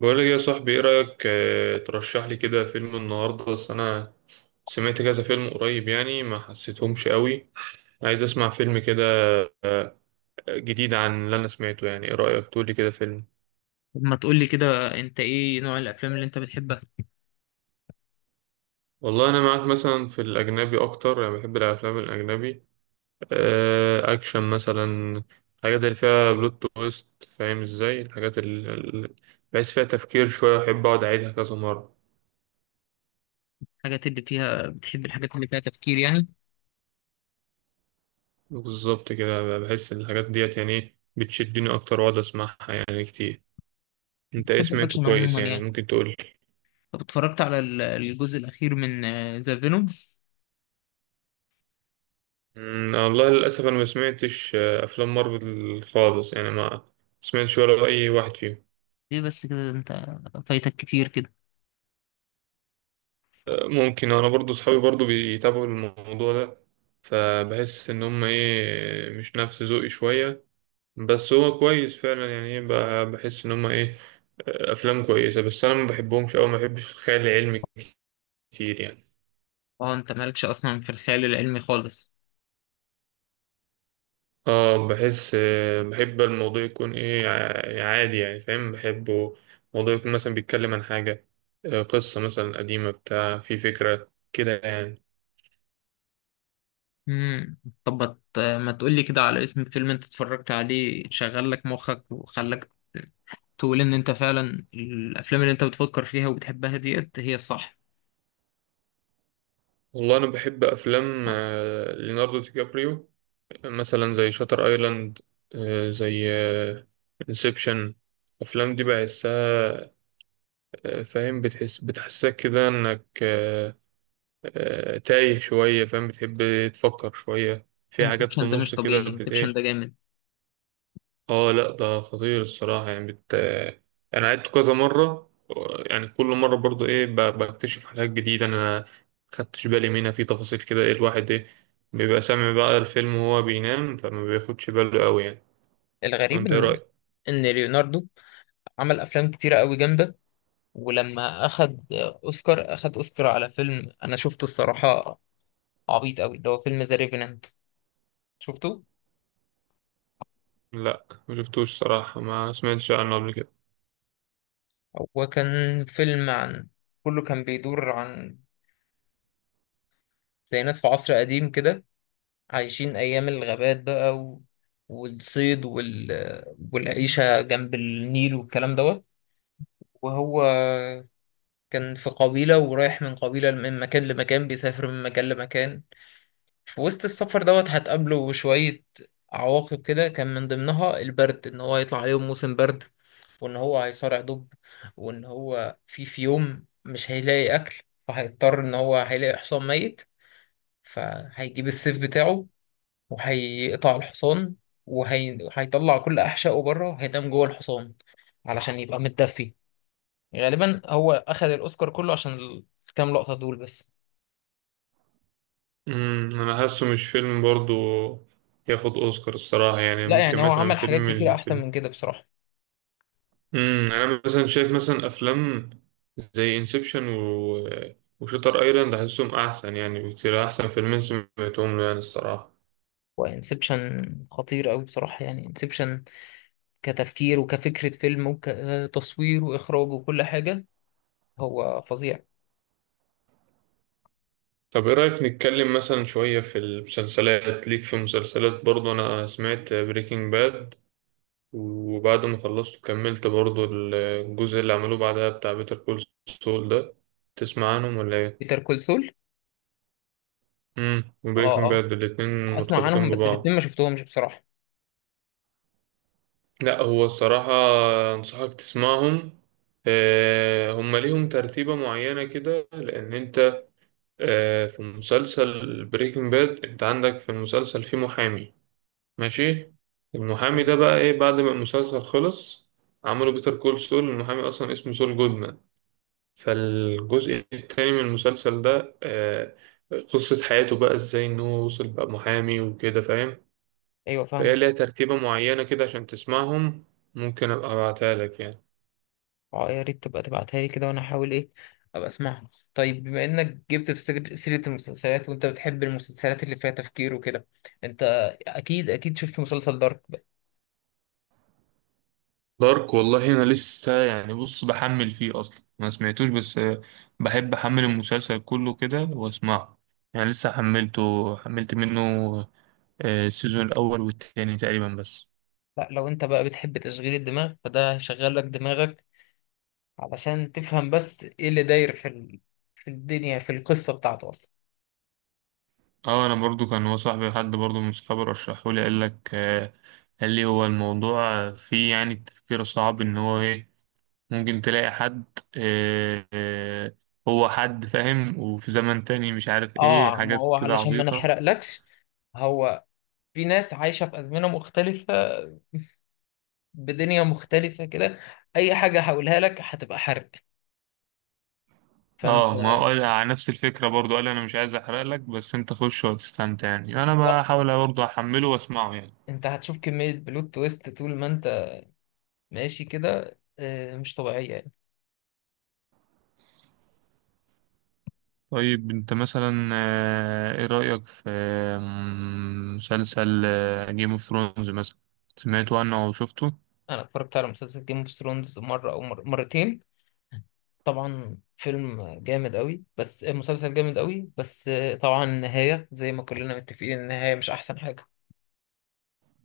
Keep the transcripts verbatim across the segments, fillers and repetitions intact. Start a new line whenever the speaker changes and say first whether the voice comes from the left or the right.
right: بقول لك يا صاحبي، ايه رأيك آه، ترشح لي كده فيلم النهارده؟ بس انا سمعت كذا فيلم قريب يعني ما حسيتهمش قوي. عايز اسمع فيلم كده جديد عن اللي انا سمعته، يعني ايه رأيك تقول لي كده فيلم؟
left: طب، ما تقولي كده، انت ايه نوع الافلام اللي انت بتحبها؟
right: والله انا معاك، مثلا في الاجنبي اكتر، يعني بحب الافلام الاجنبي آه، اكشن مثلا. الحاجات اللي فيها بلوت تويست، فاهم ازاي؟ الحاجات اللي بحس فيها تفكير شوية احب اقعد اعيدها كذا مرة.
left: الحاجات اللي فيها بتحب الحاجات اللي فيها تفكير، يعني؟
right: بالظبط كده، بحس إن الحاجات ديت يعني إيه، بتشدني اكتر واقعد اسمعها يعني كتير. انت ايه
left: بتحب
right: سمعته
left: الاكشن
right: كويس
left: عموما
right: يعني؟
left: يعني؟
right: ممكن تقول لي؟
left: طب، اتفرجت على ال- الجزء الاخير من آه، ذا فينوم؟
right: أمم، والله للاسف انا ما سمعتش آه، افلام مارفل خالص، يعني ما سمعتش ولا اي واحد فيهم.
left: ليه بس كده؟ انت فايتك كتير كده.
right: آه، ممكن. انا برضو صحابي برضو بيتابعوا الموضوع ده، فبحس ان هم ايه مش نفس ذوقي شويه. بس هو كويس فعلا يعني، ايه ب- بحس ان هم ايه آه، افلام كويسه، بس انا ما بحبهمش او ما بحبش الخيال العلمي كتير يعني.
left: اه، انت مالكش اصلا في الخيال العلمي خالص؟
right: اه، بحس آه، بحب الموضوع يكون ايه ع- عادي، يعني فاهم بحبه. الموضوع يكون مثلا بيتكلم عن حاجة، آه، قصة مثلا قديمة، بتاع في فكرة كده يعني.
left: امم. طب، ما ت- ما تقولي كده على اسم فيلم انت اتفرجت عليه، شغل لك مخك وخلاك تقول ان انت فعلا الافلام اللي انت بتفكر فيها وبتحبها ديت هي الصح.
right: والله أنا بحب أفلام آه، ليوناردو دي كابريو، مثلا زي شاتر آيلاند، آه، زي انسبشن. الأفلام دي بحسها، آه، فاهم؟ بتحس بتحسسك كده إنك آه، آه، تايه شوية، فاهم؟ بتحب تفكر شوية في حاجات في
left: انسبشن ده مش
right: النص كده
left: طبيعي.
right: بت-
left: انسبشن
right: إيه.
left: ده جامد.
right: اه لا، ده خطير الصراحة يعني بت... انا عدت كذا مرة. يعني كل مرة برضو ايه، ب... بكتشف حاجات جديدة انا ما خدتش بالي منها في تفاصيل كده. ايه، الواحد ايه بيبقى سامع بقى الفيلم وهو بينام، فما بياخدش باله قوي يعني.
left: الغريب
right: وانت ايه
left: ان
right: رأيك؟
left: ان ليوناردو عمل افلام كتيره قوي جامده، ولما اخد اوسكار، اخد اوسكار على فيلم انا شفته الصراحه عبيط قوي. ده هو فيلم ذا ريفينانت. شفته؟
right: لا، ما شفتوش صراحة، ما سمعتش عنه قبل كده.
left: هو كان فيلم عن... كله كان بيدور عن زي ناس في عصر قديم كده، عايشين ايام الغابات بقى و... والصيد وال... والعيشه جنب النيل والكلام دوت. وهو كان في قبيله، ورايح من قبيله من مكان لمكان، بيسافر من مكان لمكان. في وسط السفر دوت هتقابله شوية عواقب كده، كان من ضمنها البرد، إن هو هيطلع عليهم موسم برد، وإن هو هيصارع دب، وإن هو في في يوم مش هيلاقي أكل، فهيضطر إن هو هيلاقي حصان ميت، فهيجيب السيف بتاعه وهيقطع الحصان، وهيطلع كل أحشائه بره، هينام جوه الحصان علشان يبقى متدفي. غالبا هو أخد الأوسكار كله عشان الكام لقطة دول بس.
right: امم انا حاسه مش فيلم برضو ياخد اوسكار الصراحة، يعني
left: لا،
right: ممكن
left: يعني هو
right: مثلا
left: عمل حاجات
right: فيلم
left: كتير أحسن
right: الفيلم.
left: من كده بصراحة.
right: امم انا مثلا شايف مثلا افلام زي انسبشن و... وشاتر ايلاند، احسهم احسن يعني بكتير، احسن فيلمين سمعتهم له يعني الصراحه.
left: وانسبشن خطير قوي بصراحة، يعني انسبشن كتفكير وكفكرة فيلم وكتصوير واخراج وكل حاجة، هو فظيع.
right: طب ايه رايك نتكلم مثلا شويه في المسلسلات؟ ليك في المسلسلات برضه، انا سمعت بريكنج باد، وبعد ما خلصت كملت برضه الجزء اللي عملوه بعدها بتاع بيتر كول سول ده. تسمع عنهم ولا ايه؟
left: بيتر كول سول؟
right: امم
left: اه،
right: وبريكنج
left: اه،
right: باد الاتنين
left: اسمع
right: مرتبطين
left: عنهم، بس الاتنين
right: ببعض.
left: ما شفتهمش بصراحة.
right: لا، هو الصراحة أنصحك تسمعهم. آه، هم ليهم ترتيبة معينة كده، لأن أنت آه، في مسلسل بريكنج باد أنت عندك في المسلسل في محامي، ماشي. المحامي ده بقى إيه بعد ما المسلسل خلص؟ عملوا بيتر كول سول. المحامي أصلا اسمه سول جودمان، فالجزء التاني من المسلسل ده آه، قصة حياته بقى إزاي إن هو وصل بقى محامي وكده، فاهم؟
left: ايوه،
right: فهي
left: فاهمك.
right: ليها ترتيبة معينة كده عشان تسمعهم، ممكن أبقى أبعتها لك يعني.
left: اه، يا ريت تبقى تبعتها لي كده، وانا احاول ايه ابقى اسمعها. طيب، بما انك جبت في سر- سيرة المسلسلات، وانت بتحب المسلسلات اللي فيها تفكير وكده، انت اكيد اكيد شفت مسلسل دارك بقى.
right: دارك، والله انا لسه يعني، بص، بحمل فيه اصلا، ما سمعتوش بس. آه، بحب احمل المسلسل كله كده واسمعه. يعني لسه حملته، حملت منه آه، السيزون الاول والتاني تقريبا بس.
left: لا، لو انت بقى بتحب تشغيل الدماغ، فده هيشغل لك دماغك علشان تفهم بس ايه اللي داير في ال... في الدنيا، في القصة بتاعته اصلا.
right: اه، انا برضو كان هو صاحبي، حد برضو من صحابي رشحه لي. قال لك آه، قال لي هو الموضوع فيه يعني التفكير الصعب ان هو ايه ممكن تلاقي حد آه، آه، هو حد فاهم وفي زمن تاني مش عارف ايه،
left: اه، ما
right: حاجات
left: هو
right: كده
left: علشان ما
right: عبيطة.
left: نحرقلكش، هو في ناس عايشة في أزمنة مختلفة، بدنيا مختلفة كده. أي حاجة هقولها لك هتبقى حرق، فأنت...
right: اه، ما هو قال على نفس الفكرة برضو. قال انا مش عايز احرق لك بس انت خش وتستمتع يعني. انا
left: بالظبط.
right: بحاول برضو احمله واسمعه يعني.
left: أنت هتشوف كمية بلوت تويست طول ما أنت ماشي كده، آه، مش طبيعية يعني.
right: طيب انت مثلا آه، ايه رأيك في آه، مسلسل جيم اوف ثرونز مثلا؟ سمعته عنه او شفته؟
left: أنا اتفرجت على مسلسل جيم اوف ثرونز مرة أو مر... مرتين. طبعا فيلم جامد قوي، بس مسلسل جامد قوي، بس طبعا النهاية زي ما كلنا متفقين، النهاية مش أحسن حاجة.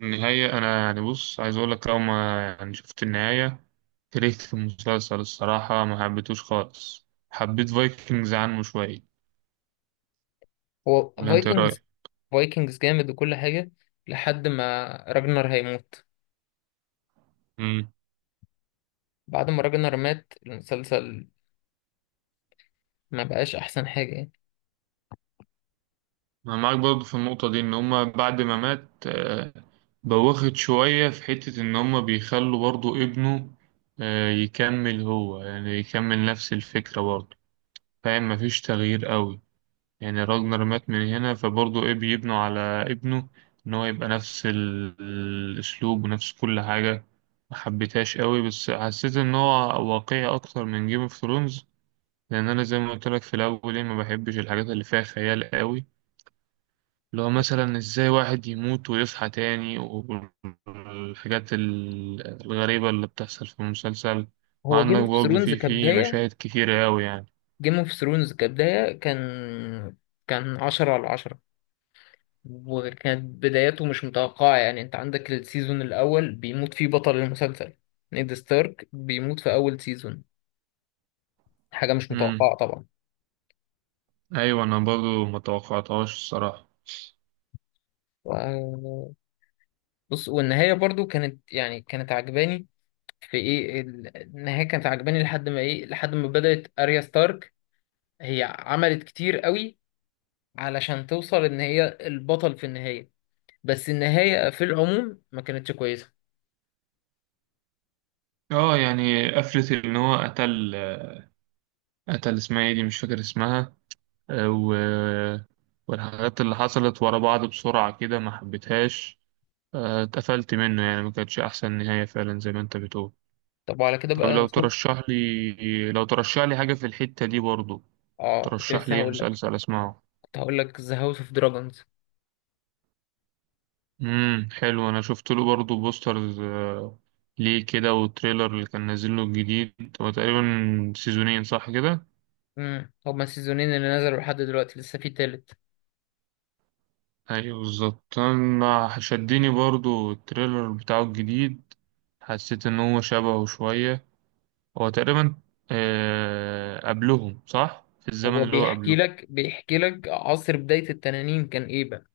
right: النهاية، انا يعني بص عايز اقول لك، اول ما يعني شفت النهاية كرهت في المسلسل الصراحة، ما حبيتوش خالص، حبيت فايكنجز عنه شوية،
left: هو
right: ولا انت ايه رأيك؟
left: فايكنجز؟ فايكنجز جامد وكل حاجة لحد ما راجنر هيموت. بعد ما راجنر مات، المسلسل ما بقاش أحسن حاجة يعني.
right: أنا معاك برضه في النقطة دي، إن هما بعد ما مات آه، بوخت شوية في حتة إن هما بيخلوا برضه ابنه آه، يكمل هو، يعني يكمل نفس الفكرة برضه، فاهم؟ مفيش تغيير قوي. يعني راجنر مات من هنا فبرضه إيه، بيبنوا على ابنه إن هو يبقى نفس ال- الأسلوب ونفس كل حاجة. محبتهاش قوي، بس حسيت إن هو واقعي أكتر من جيم اوف ثرونز. لأن أنا زي ما قلت لك في الأول، إيه، ما بحبش الحاجات اللي فيها خيال قوي، اللي هو مثلا ازاي واحد يموت ويصحى تاني، والحاجات ال- الغريبة اللي بتحصل في المسلسل.
left: هو جيم
right: وعندك
left: اوف
right: برضه
left: ثرونز
right: في في
left: كبداية
right: مشاهد كتيرة أوي يعني.
left: جيم اوف ثرونز كبداية كان كان عشرة على عشرة، وكانت بدايته مش متوقعة. يعني انت عندك السيزون الأول بيموت فيه بطل المسلسل. نيد ستارك بيموت في أول سيزون، حاجة مش
right: امم.
left: متوقعة طبعا.
right: أيوة، أنا برضه ما توقعتهاش الصراحة.
left: و- بص، والنهاية برضو كانت، يعني كانت عجباني في ايه ال- النهاية، كانت عجباني لحد ما ايه، لحد ما بدأت أريا ستارك. هي عملت كتير قوي علشان توصل ان هي البطل في النهاية، بس النهاية في العموم ما كانتش كويسة.
right: اه، يعني قفلة إن هو قتل قتل اسمها ايه دي، مش فاكر اسمها آه، و... والحاجات اللي حصلت ورا بعض بسرعة كده ما حبيتهاش. آه، اتقفلت منه يعني، ما كانتش أحسن نهاية فعلا زي ما أنت بتقول.
left: طب، وعلى كده
right: طب
left: بقى
right: لو
left: يا سوق،
right: ترشح لي لو ترشح لي حاجة في الحتة دي برضو،
left: اه، كنت
right: ترشح
left: لسه
right: لي ايه
left: هقول لك،
right: مسلسل اسمعه؟
left: كنت هقول لك ذا هاوس اوف دراجونز.
right: امم، حلو. انا شفت له برضو بوسترز، آه، ليه كده، والتريلر اللي كان نازل له الجديد، هو تقريبا سيزونين صح كده؟
left: امم، هما السيزونين اللي نزلوا لحد دلوقتي، لسه في تالت.
right: ايوه بالظبط، انا شدني برضو التريلر بتاعه الجديد. حسيت ان هو شبهه شوية، هو تقريبا آه، قبلهم صح، في الزمن
left: هو
right: اللي هو
left: بيحكي
right: قبله.
left: لك بيحكي لك عصر بداية التنانين كان ايه بقى،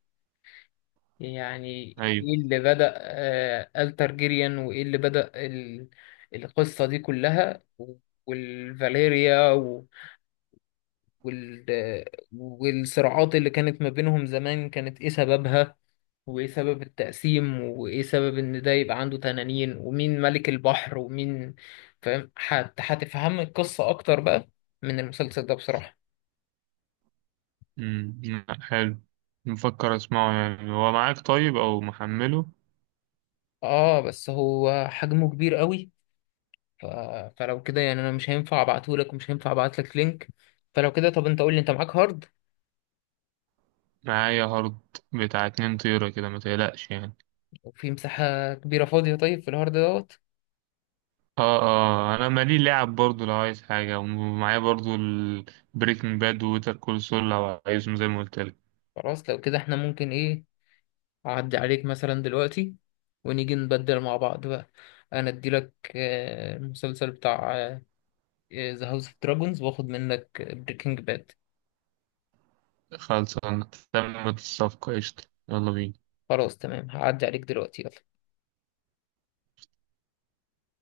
left: يعني
right: ايوه.
left: ايه اللي بدأ آه الترجيريان، وايه اللي بدأ ال... القصة دي كلها و- والفاليريا و... وال... والصراعات اللي كانت ما بينهم زمان كانت ايه سببها، وايه سبب التقسيم، وايه سبب ان ده يبقى عنده تنانين، ومين ملك البحر ومين، فاهم؟ هت... هتفهم القصة اكتر بقى من المسلسل ده بصراحة.
right: امم، لأ، حلو. مفكر اسمعه يعني. هو معاك طيب او محمله؟
left: اه، بس هو حجمه كبير قوي، ف... فلو كده يعني انا مش هينفع ابعتهولك، ومش هينفع ابعتلك لينك. فلو كده، طب انت قول لي، انت معاك هارد
right: معايا هارد بتاع اتنين طيرة كده، ما تقلقش يعني.
left: وفي مساحة كبيرة فاضية؟ طيب، في الهارد دوت.
right: اه، اه، انا مالي لعب برضو لو عايز حاجة، ومعايا برضو البريكنج باد ووتر كول سول لو عايزهم زي ما قلت لك.
left: خلاص، لو كده احنا ممكن ايه، اعدي عليك مثلا دلوقتي ونيجي نبدل مع بعض بقى. انا اديلك آه، المسلسل بتاع ذا هاوس اوف دراجونز، واخد منك بريكنج باد.
right: خلصانة، تمت الصفقة، قشطة، يلا بينا.
left: خلاص، تمام. هعدي عليك دلوقتي، يلا.